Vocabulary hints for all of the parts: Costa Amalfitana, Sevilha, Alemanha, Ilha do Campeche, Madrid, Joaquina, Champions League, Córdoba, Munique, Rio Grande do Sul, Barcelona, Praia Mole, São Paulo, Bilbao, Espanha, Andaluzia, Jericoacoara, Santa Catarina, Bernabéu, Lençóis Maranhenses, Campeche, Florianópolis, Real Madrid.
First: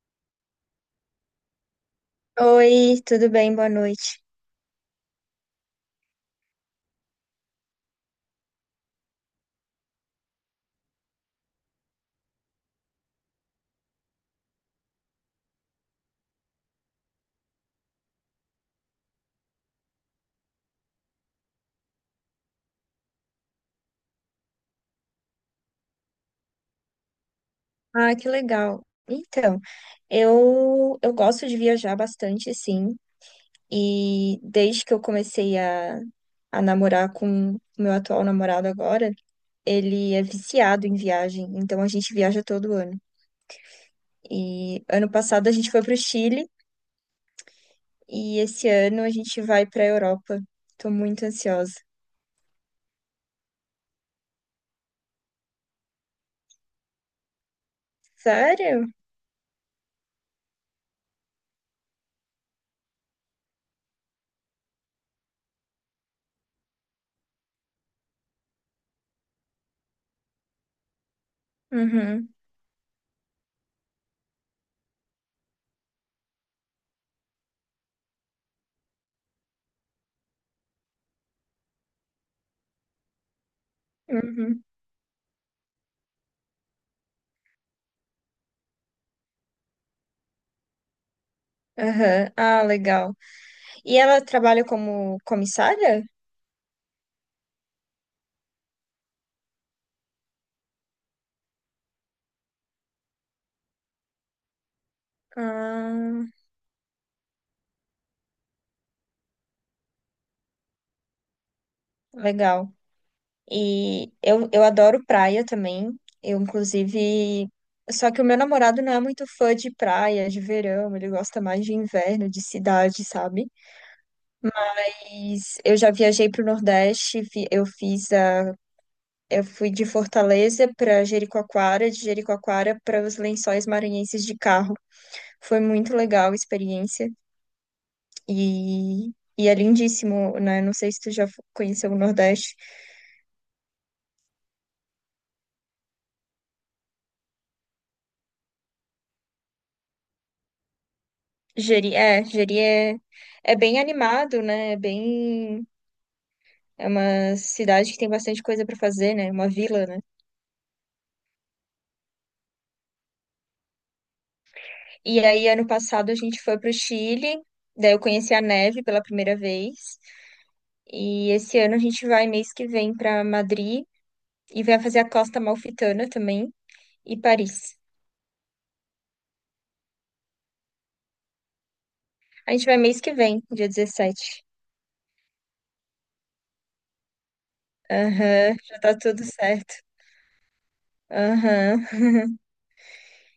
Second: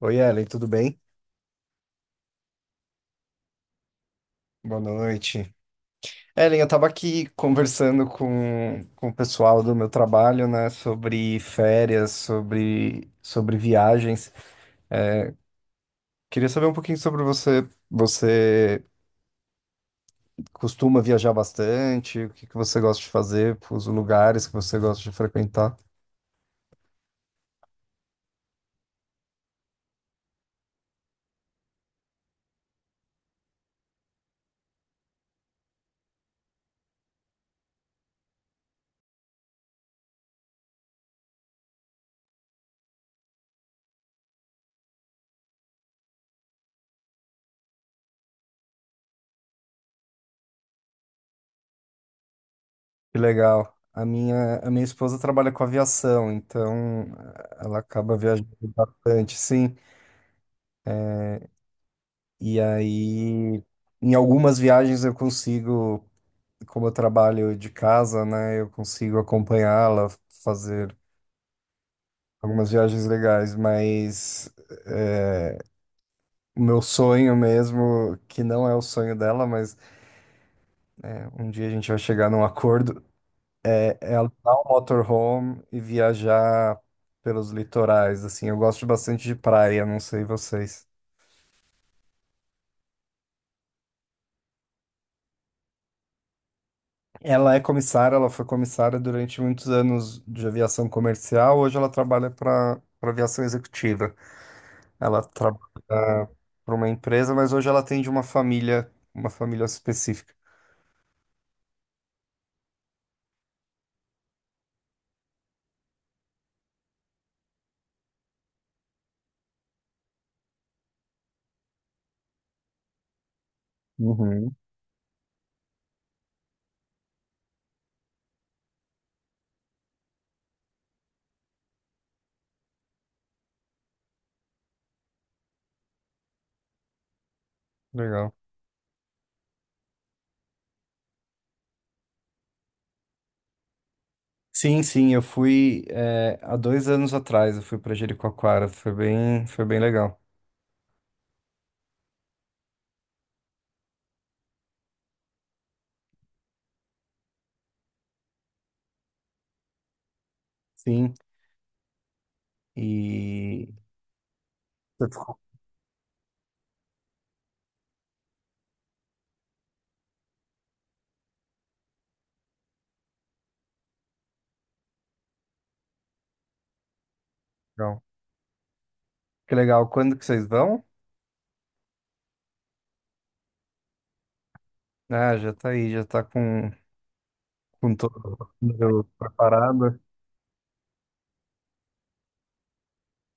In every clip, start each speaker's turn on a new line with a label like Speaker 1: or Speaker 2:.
Speaker 1: Oi, Ellen, tudo bem?
Speaker 2: Oi, tudo bem? Boa noite.
Speaker 1: Boa noite. Ellen, eu estava aqui conversando com o pessoal do meu trabalho, né, sobre férias, sobre viagens. Queria saber um pouquinho sobre você. Você costuma viajar bastante? O que que você gosta de fazer? Os lugares que você gosta de frequentar?
Speaker 2: Ah, que legal. Então, eu gosto de viajar bastante, sim. E desde que eu comecei a namorar com o meu atual namorado agora, ele é viciado em viagem, então a gente viaja todo ano. E ano passado a gente foi para o Chile e esse ano a gente vai para a Europa. Tô muito ansiosa.
Speaker 1: Que legal. A minha esposa trabalha com aviação, então ela acaba viajando
Speaker 2: Sério?
Speaker 1: bastante, sim. E aí, em algumas viagens eu consigo. Como eu trabalho de casa, né, eu consigo acompanhá-la, fazer
Speaker 2: Uhum,
Speaker 1: algumas viagens legais, mas é, o meu sonho mesmo, que não é o sonho dela, mas é, um dia a gente vai chegar num acordo, é alugar
Speaker 2: uhum,
Speaker 1: um motorhome e viajar pelos litorais, assim, eu gosto bastante de praia, não sei vocês.
Speaker 2: aham. Ah, legal. E ela trabalha como comissária?
Speaker 1: Ela é comissária, ela foi comissária durante muitos anos de aviação comercial, hoje ela trabalha para aviação executiva. Ela trabalha
Speaker 2: Ah,
Speaker 1: para uma empresa, mas hoje ela atende uma família específica.
Speaker 2: legal. E eu adoro praia também. Eu, inclusive. Só que o meu namorado não é muito fã de praia, de verão, ele gosta mais de inverno, de cidade, sabe?
Speaker 1: Uhum.
Speaker 2: Mas eu já viajei para o Nordeste, eu fiz eu fui de Fortaleza para Jericoacoara, de Jericoacoara para os Lençóis Maranhenses de carro. Foi muito legal a experiência
Speaker 1: Legal.
Speaker 2: e, e é lindíssimo, né? Não sei se tu já conheceu o Nordeste.
Speaker 1: Sim, sim, eu fui há dois anos atrás, eu fui para Jericoacoara, foi bem legal.
Speaker 2: Jeri é, é bem animado, né? É bem. É uma cidade que tem bastante coisa para fazer, né? Uma vila, né?
Speaker 1: Sim, e você
Speaker 2: E
Speaker 1: ficou
Speaker 2: aí, ano passado, a gente foi pro Chile, daí eu conheci a neve pela primeira vez. E esse ano a gente vai, mês que vem, para Madrid e vai fazer a Costa Amalfitana também e Paris.
Speaker 1: legal. Que legal. Quando que vocês vão?
Speaker 2: A gente vai mês que vem, dia 17.
Speaker 1: Ah, já tá aí, já tá com todo
Speaker 2: Aham, já tá
Speaker 1: mundo
Speaker 2: tudo certo.
Speaker 1: preparado.
Speaker 2: Aham.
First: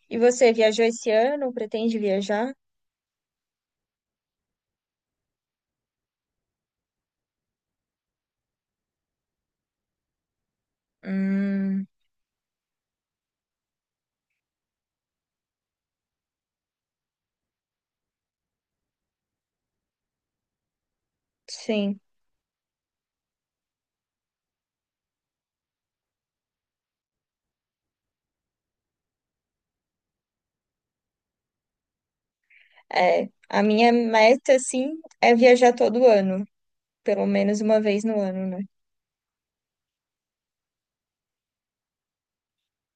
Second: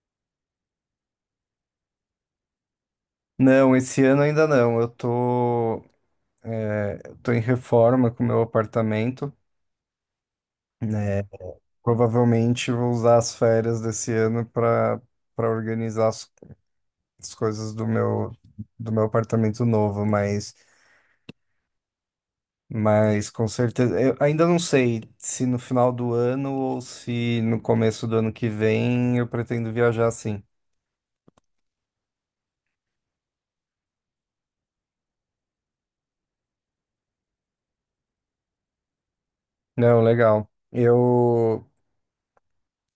Speaker 2: E você viajou esse ano? Pretende viajar?
Speaker 1: Não, esse ano ainda não. Eu tô eu tô em reforma com o meu apartamento, né?
Speaker 2: Hum,
Speaker 1: Provavelmente vou usar as férias desse ano para para organizar as coisas do meu apartamento novo,
Speaker 2: sim.
Speaker 1: mas com certeza eu ainda não sei se no final do ano ou se no começo do ano que vem eu pretendo viajar sim.
Speaker 2: É, a minha meta, assim, é viajar todo ano, pelo menos uma vez no ano, né?
Speaker 1: Não, legal. Eu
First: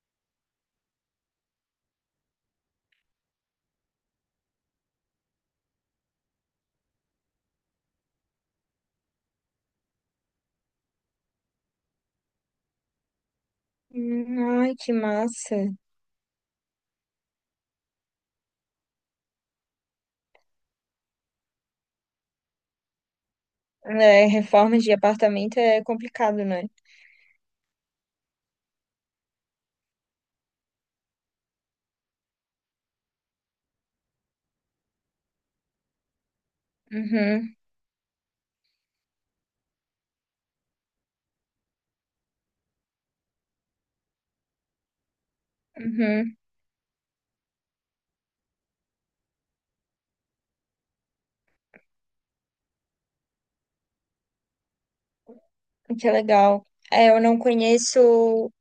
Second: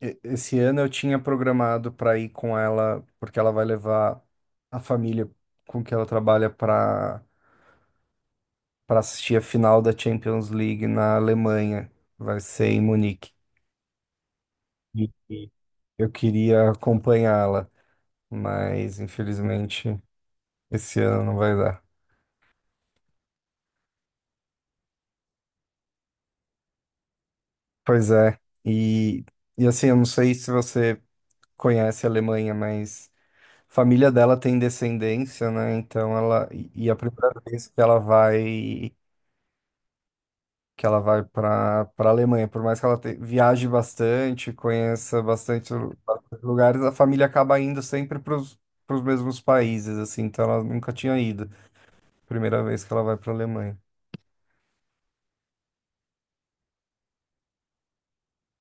Speaker 1: esse ano eu tinha programado para ir com ela porque ela vai levar a família com que ela trabalha para assistir a final da Champions League na Alemanha. Vai ser em Munique.
Speaker 2: Hum. Ai, que
Speaker 1: E e
Speaker 2: massa.
Speaker 1: eu queria acompanhá-la, mas infelizmente esse ano não vai dar.
Speaker 2: É, reforma de apartamento é complicado, né?
Speaker 1: Pois é. E, e assim, eu não sei se você conhece a Alemanha, mas a família dela tem descendência, né? Então ela. E a primeira
Speaker 2: Uhum,
Speaker 1: vez que ela vai para Alemanha. Por mais que ela viaje bastante, conheça bastante,
Speaker 2: uhum,
Speaker 1: bastante lugares, a família acaba indo sempre para os mesmos países, assim. Então ela nunca tinha ido. Primeira vez que ela vai para Alemanha.
Speaker 2: que legal. É, eu não conheço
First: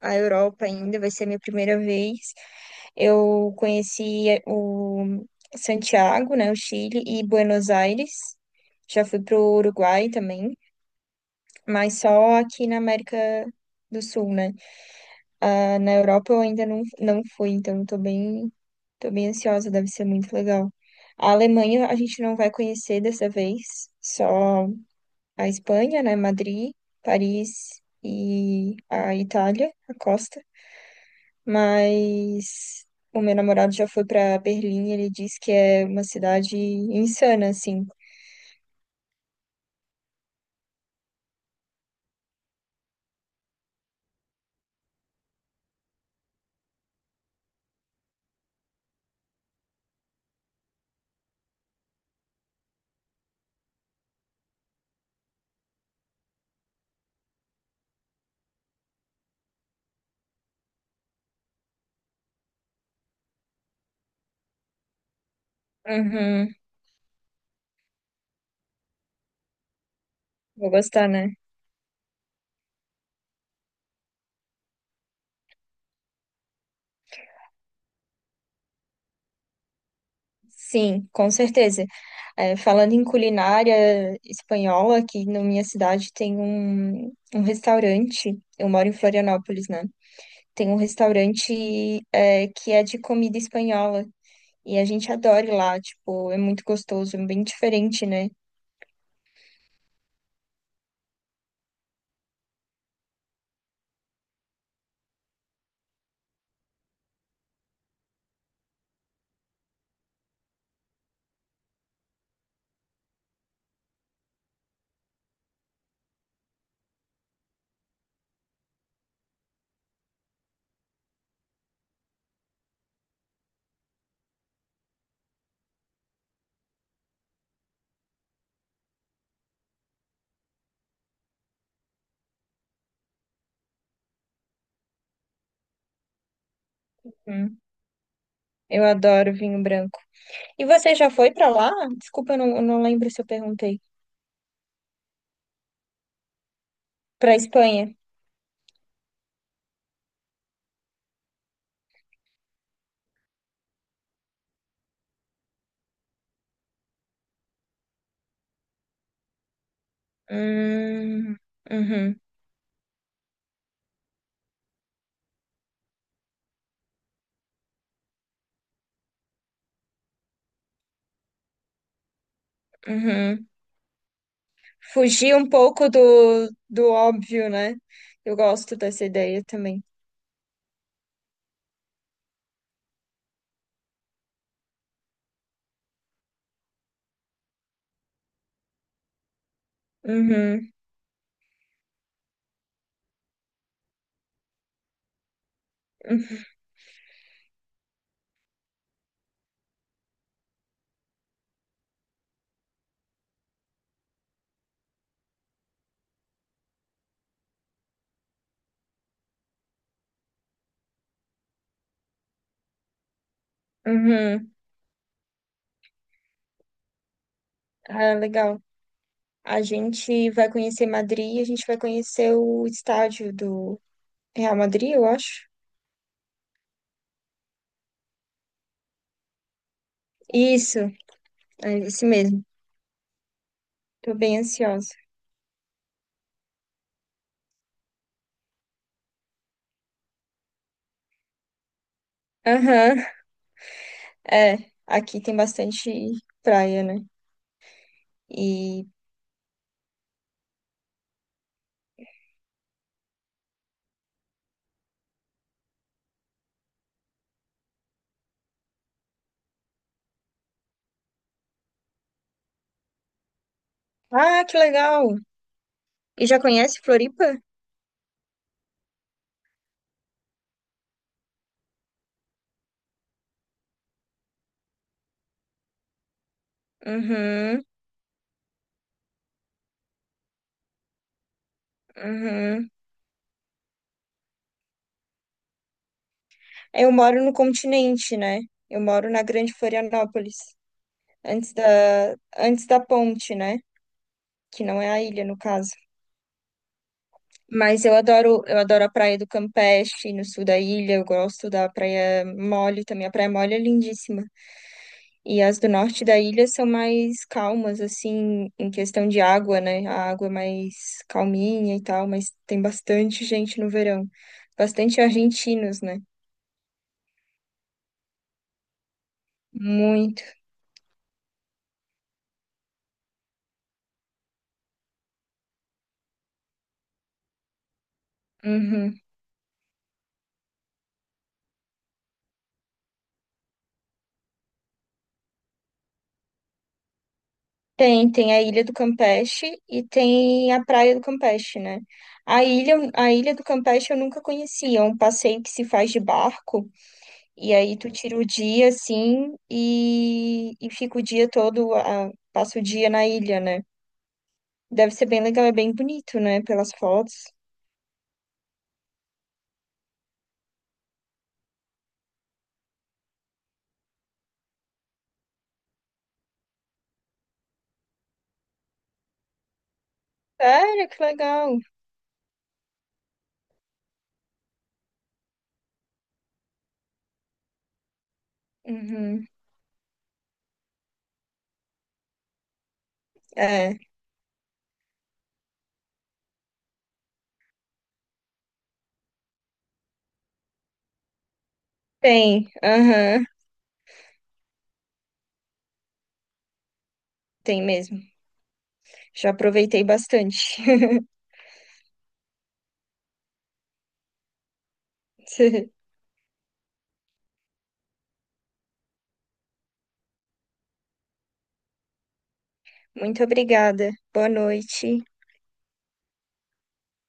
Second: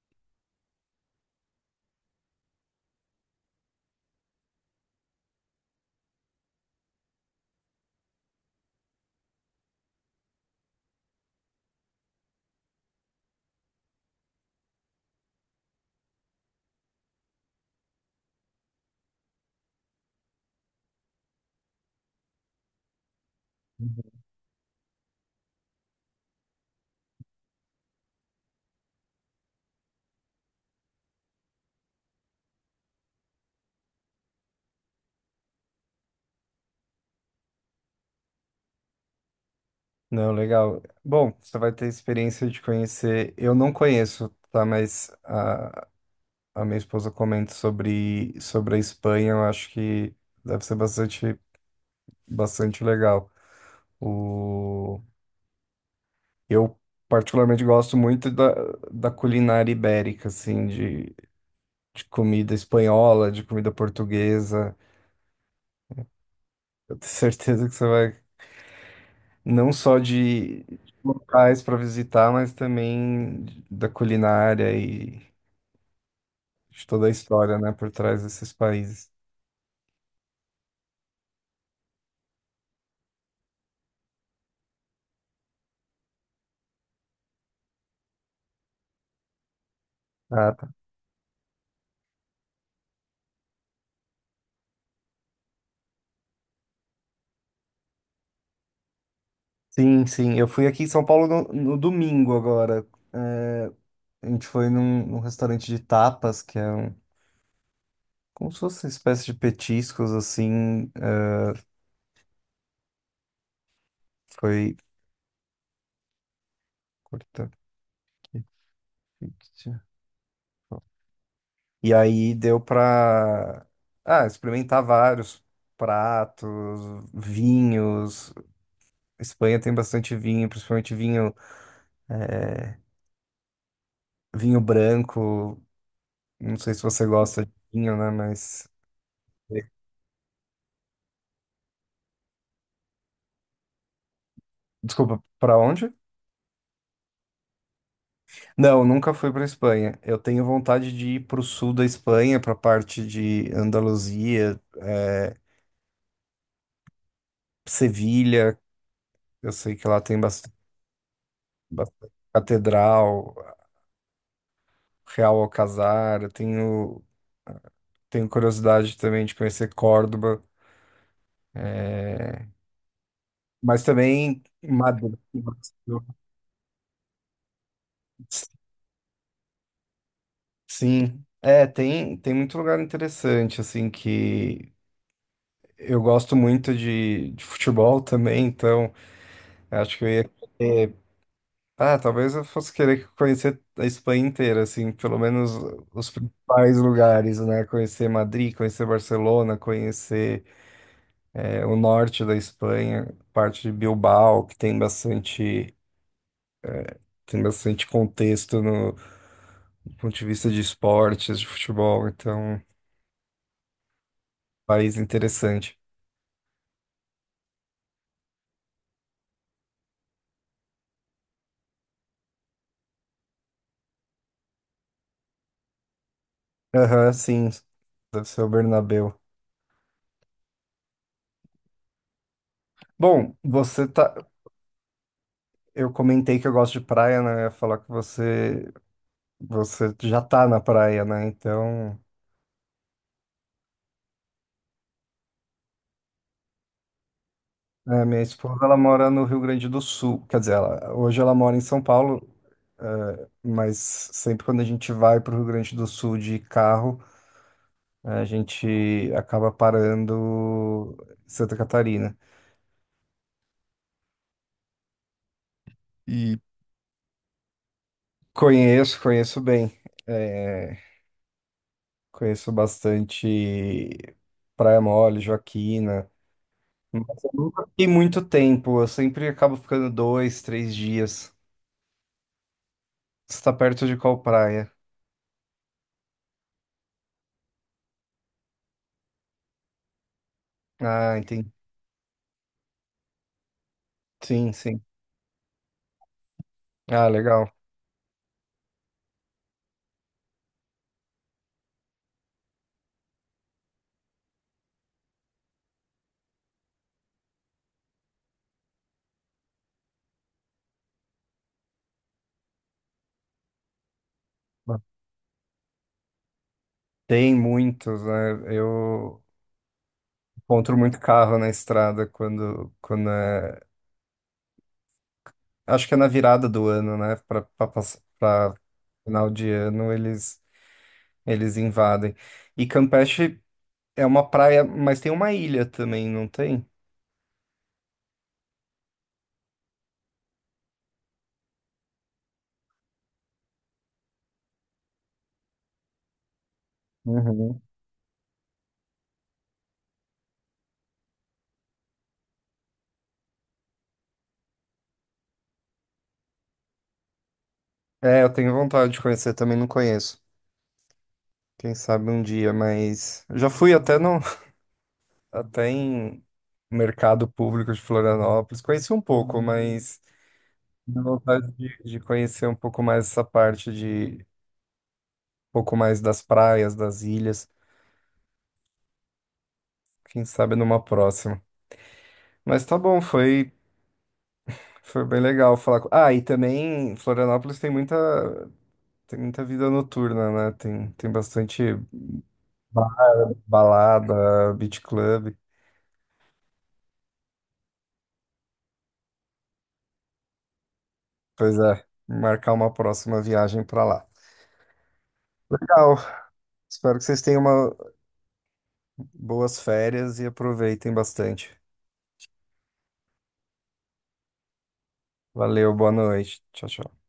Speaker 2: a Europa ainda, vai ser a minha primeira vez. Eu conheci o Santiago, né, o Chile, e Buenos Aires. Já fui pro Uruguai também, mas só aqui na América do Sul, né? Ah, na Europa eu ainda não fui, então tô bem ansiosa, deve ser muito legal. A Alemanha a gente não vai conhecer dessa vez,
Speaker 1: Uhum.
Speaker 2: só a Espanha, né? Madrid, Paris e a Itália, a costa. Mas o meu namorado já foi para Berlim, ele disse que é uma cidade insana, assim.
Speaker 1: Não, legal. Bom, você vai ter a experiência de conhecer. Eu não conheço, tá? A minha esposa comenta sobre a Espanha. Eu acho que deve ser bastante, bastante legal. O... Eu particularmente gosto muito da culinária ibérica, assim, de comida espanhola, de comida portuguesa.
Speaker 2: Uhum,
Speaker 1: Eu tenho certeza que você vai, não só de
Speaker 2: vou gostar, né?
Speaker 1: locais para visitar, mas também da culinária e de toda a história, né, por trás desses países.
Speaker 2: Sim, com certeza. É, falando em culinária espanhola, aqui na minha cidade tem um restaurante. Eu moro em Florianópolis, né?
Speaker 1: Ah,
Speaker 2: Tem
Speaker 1: tá.
Speaker 2: um restaurante, é, que é de comida espanhola. E a gente adora ir lá, tipo, é muito gostoso, é bem diferente, né?
Speaker 1: Sim, sim. Eu fui aqui em São Paulo no domingo agora. É, a gente foi num restaurante de tapas, que é um, como se fosse uma espécie de petiscos, assim. É, foi. Fictício. E aí deu pra experimentar vários pratos, vinhos. Espanha tem bastante vinho, principalmente vinho, eh, vinho branco. Não sei se você gosta de
Speaker 2: Hum,
Speaker 1: vinho, né? Mas
Speaker 2: eu adoro vinho branco. E você já foi pra lá? Desculpa, eu não lembro se eu perguntei.
Speaker 1: desculpa, pra onde?
Speaker 2: Pra Espanha?
Speaker 1: Não, nunca fui pra Espanha. Eu tenho vontade de ir pro sul da Espanha, pra parte de Andaluzia, Sevilha. Eu sei que lá tem bastante,
Speaker 2: Hum,
Speaker 1: bastante
Speaker 2: uhum,
Speaker 1: catedral. Real Alcazar, tenho curiosidade também de conhecer Córdoba, é,
Speaker 2: uhum.
Speaker 1: mas também Madrid.
Speaker 2: Fugir um pouco do óbvio, né? Eu gosto dessa ideia também.
Speaker 1: Sim, é, tem, tem muito lugar interessante, assim, que eu gosto muito de futebol também, então acho que eu ia
Speaker 2: Uhum,
Speaker 1: querer, ah, talvez eu fosse querer conhecer a Espanha inteira, assim, pelo menos os principais lugares, né? Conhecer Madrid, conhecer Barcelona, conhecer é, o norte da Espanha, parte de Bilbao, que tem bastante contexto no, do ponto de vista de esportes, de futebol, então, um
Speaker 2: uhum, uhum.
Speaker 1: país interessante.
Speaker 2: Ah, legal. A gente vai conhecer Madrid, e a gente vai conhecer o estádio do Real Madrid, eu acho.
Speaker 1: Aham, sim, deve ser o Bernabéu.
Speaker 2: Isso, é isso mesmo.
Speaker 1: Bom, você tá.
Speaker 2: Tô bem ansiosa.
Speaker 1: Eu comentei que eu gosto de praia, né? Eu ia falar que você, você já tá na praia, né? Então.
Speaker 2: Aham, é. Aqui tem bastante praia, né?
Speaker 1: É, minha esposa, ela
Speaker 2: E.
Speaker 1: mora no Rio Grande do Sul, quer dizer, ela, hoje ela mora em São Paulo, é, mas sempre quando a gente vai para o Rio Grande do Sul de carro, é, a gente acaba parando em Santa Catarina.
Speaker 2: Ah, que legal! E
Speaker 1: E
Speaker 2: já conhece Floripa?
Speaker 1: conheço, conheço bem, é, conheço bastante Praia Mole, Joaquina, mas eu
Speaker 2: Uhum,
Speaker 1: nunca fiquei muito tempo, eu sempre acabo ficando dois, três dias.
Speaker 2: uhum.
Speaker 1: Você está perto de qual praia?
Speaker 2: Eu moro no continente, né? Eu moro na Grande Florianópolis,
Speaker 1: Ah, entendi.
Speaker 2: antes da ponte, né?
Speaker 1: Sim,
Speaker 2: Que não
Speaker 1: sim.
Speaker 2: é a ilha, no caso.
Speaker 1: Ah, legal.
Speaker 2: Mas eu adoro a praia do Campeche, no sul da ilha. Eu gosto da Praia Mole também. A Praia Mole é lindíssima. E as do norte da ilha são mais calmas, assim, em questão de água, né? A água é mais calminha e tal, mas tem bastante gente no verão. Bastante argentinos, né?
Speaker 1: Tem muitos, né? Eu
Speaker 2: Muito.
Speaker 1: encontro muito carro na estrada quando é... Acho que é na virada do ano, né? Para
Speaker 2: Uhum.
Speaker 1: final de ano eles invadem. E Campeche é uma praia, mas tem uma ilha também, não tem?
Speaker 2: Tem, tem a Ilha do Campeche e tem a Praia do Campeche, né? A Ilha do Campeche eu nunca conhecia, é um passeio que se faz de barco, e
Speaker 1: Uhum.
Speaker 2: aí tu tira o dia, assim, e fica o dia todo, ah, passa o dia na ilha, né? Deve ser bem legal, é bem bonito, né? Pelas fotos.
Speaker 1: É, eu tenho vontade de conhecer, também não conheço. Quem sabe um dia, mas eu já fui até no até em mercado público de Florianópolis, conheci um pouco, mas
Speaker 2: Sério, que
Speaker 1: tenho vontade
Speaker 2: legal.
Speaker 1: de conhecer um pouco mais essa parte de um pouco mais das praias, das ilhas,
Speaker 2: Uhum.
Speaker 1: quem sabe numa próxima. Mas tá bom, foi
Speaker 2: É,
Speaker 1: foi bem legal falar. Ah, e também Florianópolis tem muita vida noturna, né? Tem bastante ba-
Speaker 2: aham,
Speaker 1: balada, beach club.
Speaker 2: tem mesmo. Já aproveitei bastante.
Speaker 1: Pois é, marcar uma próxima viagem pra lá. Legal. Espero que vocês tenham uma boas férias e aproveitem bastante.
Speaker 2: Muito obrigada. Boa noite.
Speaker 1: Valeu, boa noite. Tchau, tchau.